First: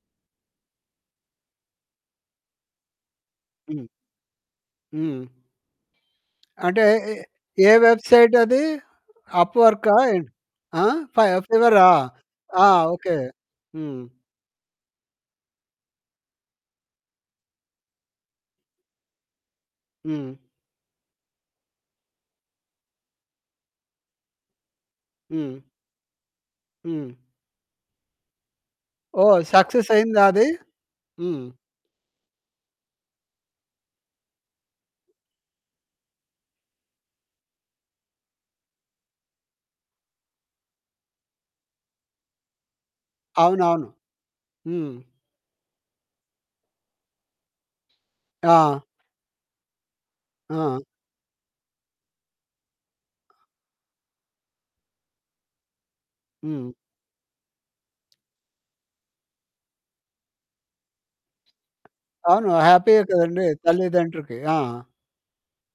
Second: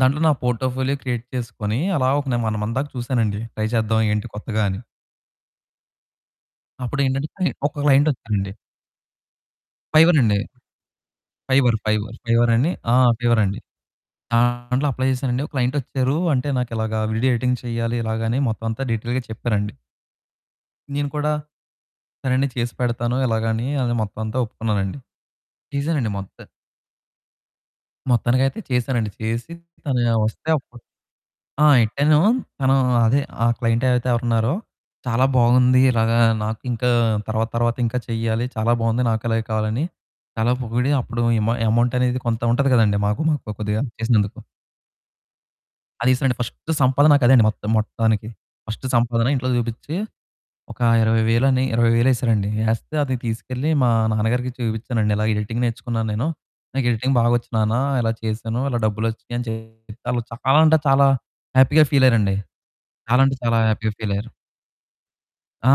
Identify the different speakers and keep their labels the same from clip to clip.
Speaker 1: దాంట్లో నా portfolio create చేసుకొని, అలా ఒక నేను 1 మంత్ దాకా చూసానండి. ట్రై
Speaker 2: హ్మ్.
Speaker 1: చేద్దాం ఏంటి కొత్తగా అని.
Speaker 2: హ్మ్. అంటే
Speaker 1: అప్పుడు
Speaker 2: ఇ
Speaker 1: ఏంటంటే,
Speaker 2: ఏ
Speaker 1: ఒక క్లయింట్
Speaker 2: వెబ్సైట్
Speaker 1: వచ్చారండి.
Speaker 2: అది? అప్‌వర్కా
Speaker 1: ఫైవర్
Speaker 2: ఏంటి?
Speaker 1: అండి.
Speaker 2: ఆ! ఫై
Speaker 1: ఫైవర్
Speaker 2: ఫీవరా?
Speaker 1: ఫైవర్. ఫైవర్
Speaker 2: ఆ!
Speaker 1: అని ఆ!
Speaker 2: ఓకె.
Speaker 1: ఫైవర్ అండి.
Speaker 2: హ్మ్.
Speaker 1: దాంట్లో అప్లై చేసానండి. ఒక క్లయింట్ వచ్చారు. అంటే "నాకు ఇలాగ వీడియో ఎడిటింగ్ చేయాలి. ఇలాగా." అని మొత్తం అంతా డీటెయిల్‌గా చెప్పారండి.
Speaker 2: హ్మ్.
Speaker 1: నేను కూడా సరేండి చేసి పెడతాను. ఇలాగని అని అదే మొత్తం అంతా ఒప్పుకున్నానండి.
Speaker 2: హ్మ్.
Speaker 1: చేసానండి మొత్తం.
Speaker 2: హ్మ్.
Speaker 1: మొత్తానికైతే చేసానండి.
Speaker 2: ఓహ్!
Speaker 1: చేసి
Speaker 2: సక్సెస్
Speaker 1: తను
Speaker 2: అయిందా అది?
Speaker 1: వస్తే అప్పుడు
Speaker 2: హ్మ్.
Speaker 1: ఆ! ఎట్టాను తను అదే, ఆ క్లయింట్ అయితే ఎవరు ఉన్నారో, "చాలా బాగుంది ఇలాగ నాకింకా తర్వాత తర్వాత ఇంకా చేయాలి చాలా బాగుంది. నాకు అలాగే కావాలని" చాలా పొగిడి అప్పుడు ఇమ అమౌంట్ అనేది కొంత ఉంటది కదండీ మాకు. మాకు కొద్దిగా
Speaker 2: అవునవును,
Speaker 1: చేసినందుకు.
Speaker 2: హ్మ్.
Speaker 1: అది ఏసారండి ఫస్ట్ సంపాదనక అదే అండి మొత్తం మొత్తానికి.
Speaker 2: ఆ!
Speaker 1: ఫస్ట్ సంపాదన ఇంట్లో చూపించి,
Speaker 2: ఆ!
Speaker 1: ఒక 20,000 అని, 20,000 వేసారండి. ఏస్తే అది తీసుకెళ్ళి మా నాన్నగారికి చూపించానండి. ఇలా ఎడిటింగ్ నేర్చుకున్నాను నేను.
Speaker 2: హ్మ్.
Speaker 1: నాకు ఎడిటింగ్ బాగొచ్చు నాన్న, ఇలా చేసాను, ఇలా డబ్బులు వచ్చినాయి అని చెప్పి, వాళ్ళు చాలా అంటే చాలా హ్యాపీగా ఫీల్ అయ్యారండి.
Speaker 2: అవును. హ్యాపీ‌యే
Speaker 1: చాలా అంటే
Speaker 2: కదండీ
Speaker 1: చాలా హ్యాపీగా ఫీల్ అయ్యారు.
Speaker 2: తల్లిదండ్రికి. ఆ!
Speaker 1: ఆ!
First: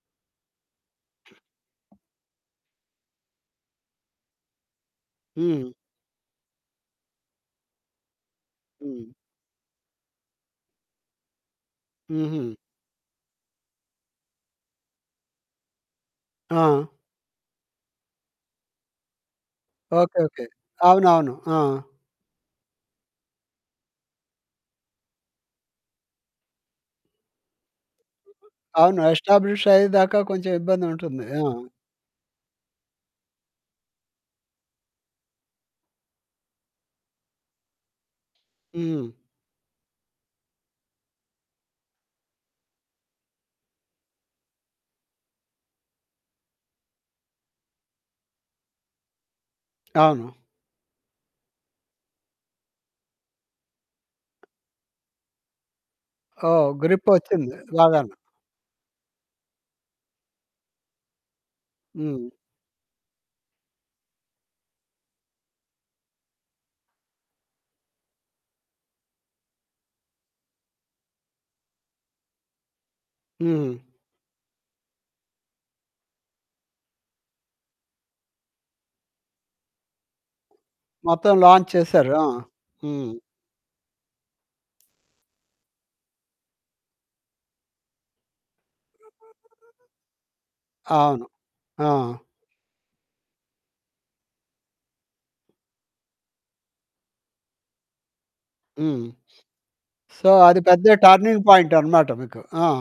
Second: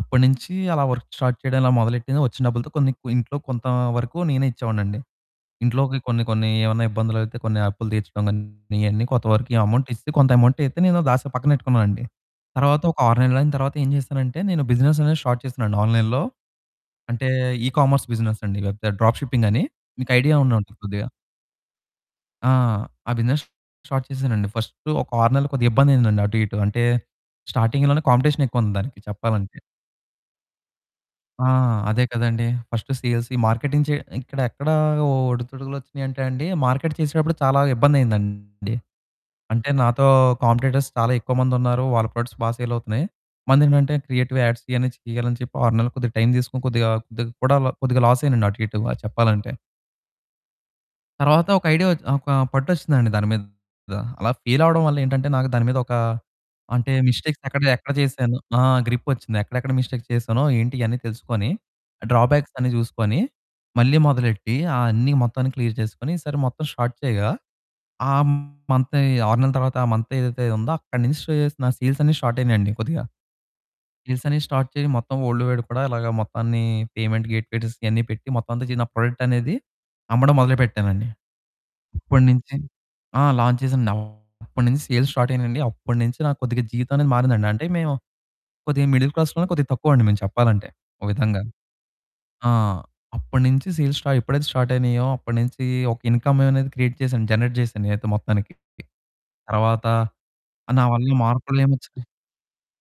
Speaker 1: అప్పటినుంచి అలా వర్క్ స్టార్ట్ చేయడం మొదలెట్టింది. వచ్చిన డబ్బులతో కొన్ని కు ఇంట్లో కొంత వరకు నేనే ఇచ్చేవాడిని అండి.
Speaker 2: హ్మ్.
Speaker 1: ఇంట్లోకి కొన్ని కొన్ని ఏమన్నా ఇబ్బందులు అయితే, కొన్ని అప్పులు తీర్చడం గాని, ఇయన్నీ
Speaker 2: హ్మ్.
Speaker 1: కొంత వరకు అమౌంట్ ఇస్ కొంత అమౌంటైతే నేను దాసి పక్కనెట్టుకున్నానండి.
Speaker 2: హుహు.
Speaker 1: తరువాత ఒక 6 నెలలు అయిన తరువాత ఏం చేసానంటే, నేను బిజినెస్ అనేది స్టార్ట్ చేసానండి ఆన్లైన్‌లో.
Speaker 2: ఆ!
Speaker 1: అంటే ఇ కామర్స్ బిజినెస్ అండి వెబ్‌సైట్, డ్రాప్ షిప్పింగ్ అని మీకు
Speaker 2: ఓకె,
Speaker 1: ఐడియా
Speaker 2: ఓకె.
Speaker 1: ఉండే ఉంటది కొద్దిగ.
Speaker 2: అవునవును. ఆ!
Speaker 1: ఆ! ఆ బిజినెస్ స్టార్ట్ చేసానండి. ఫస్ట్ ఒక 6 నెలలు కొద్దిగా ఇబ్బంది అయిందండి అటు ఇటు. అంటే, స్టార్టింగ్‌లోనే కాంపిటీషన్ ఎక్కువ ఉంది దానికి
Speaker 2: అవును.
Speaker 1: చెప్పాలంటే.
Speaker 2: ఎస్టాబ్లిష్ అయ్యేదాకా కొంచెం ఇబ్బంది ఉంటుంది. ఆ!
Speaker 1: ఆ! అదే కదండీ. ఫస్ట్ సేల్స్ మార్కెటింగ్ ఇక్కడ ఎక్కడ ఒడిదుడుకులు వచ్చినాయంటే అండి. మార్కెట్ చేసేటప్పుడు చాలా ఇబ్బందైందండి.
Speaker 2: హ్మ్.
Speaker 1: అంటే, నాతో కాంపిటీటర్స్ చాలా ఎక్కువ మంది ఉన్నారు, వాళ్ళ ప్రొడక్ట్స్ బా సేల్ అవుతున్నాయి, మనదేంటంటే క్రియేటివ్ యాడ్స్ ఇయని తీయాలని చెప్పి, 6 నెలలు కొద్దిగా టైం తీసుకొని, కొద్దిగా కొద్దిగా కూడా కొద్దిగా లాస్ అయ్యానండి అటు ఇటు, బా చెప్పాలంటే.
Speaker 2: అవును.
Speaker 1: తరువాత ఒక ఐడియా ఒచ్ ఒక పట్టు వచ్చిందండి దాని మీద. అలా ఫెయిల్ అవ్వడం వల్ల ఏంటంటే నాకు దాని మీద ఒక
Speaker 2: ఓహ్!
Speaker 1: అంటే, మిస్టేక్స్
Speaker 2: గ్రిపొచ్చింది
Speaker 1: ఎక్కడ చె ఎక్కడ
Speaker 2: బాగాన.
Speaker 1: చేసాను. ఆ! గ్రిప్ వచ్చింది. ఎక్కడెక్కడ మిస్టేక్స్ చేసానో, ఏంటి ఇవన్నీ తెలుసుకొని
Speaker 2: హ్మ్.
Speaker 1: డ్రాబ్యాక్స్ అన్ని చూసుకొని మళ్ళీ మొదలెట్టి ఆ అన్ని, మొత్తాన్ని క్లియర్ చేసుకొని, ఈసారి మొత్తం స్టార్ట్ చేయగా. ఆ మంతే 6 నెలల తర్వాత ఆ మంత్ ఏదైతే ఉందో అక్కడ నుంచి సే చేసిన సేల్స్ అన్ని స్టార్ట్ అయ్యినియండి కొద్దిగ.
Speaker 2: హ్మ్.
Speaker 1: సేల్స్ అన్ని స్టార్ట్ చేసి మొత్తం, వల్డ్ వైడ్ కూడా ఇలాగా మొత్తాన్ని పేమెంట్ గేట్స్ ఇవన్ని పెట్టి మొత్తం అంతా చి నా ప్రొడక్ట్ అనేది అమ్మడం మొదలుపెట్టానండి.
Speaker 2: మొత్తం లాంచ్ చేసారు. ఆ!
Speaker 1: అప్పటినుంచి
Speaker 2: హ్మ్.
Speaker 1: ఆ! లాంచ్ చేసానండి. అప్పటినుంచి సేల్స్ స్టార్ట్ అయ్యినియండి. అప్పటినుంచి నాకు కొద్దిగా జీవితం అనేది మారిందండి. అంటే మేము, కొద్దిగా మిడిల్ క్లాస్‌లో కొద్దిగా తక్కువ అండి మేము చెప్పాలంటే. ఓ
Speaker 2: అవును.
Speaker 1: విధంగా.
Speaker 2: ఆ!
Speaker 1: ఆ! అప్పటినుంచి సేల్స్ స్టార్ట్ ఎప్పుడైతే స్టార్ట్ అయినాయో, అప్పటినుంచి ఒక ఇన్కమ్ అనేది క్రియేట్ చేసాను. జనరేట్ చేసాను నేనైతే మొత్తానికి.
Speaker 2: హ్మ్.
Speaker 1: తరువాత
Speaker 2: సో, అది
Speaker 1: ఆహ్, నా
Speaker 2: పెద్ద
Speaker 1: వల్ల
Speaker 2: టర్నింగ్
Speaker 1: మార్పులేం
Speaker 2: పాయింట్
Speaker 1: వచ్చిన
Speaker 2: అనమాట మీకు. ఆ!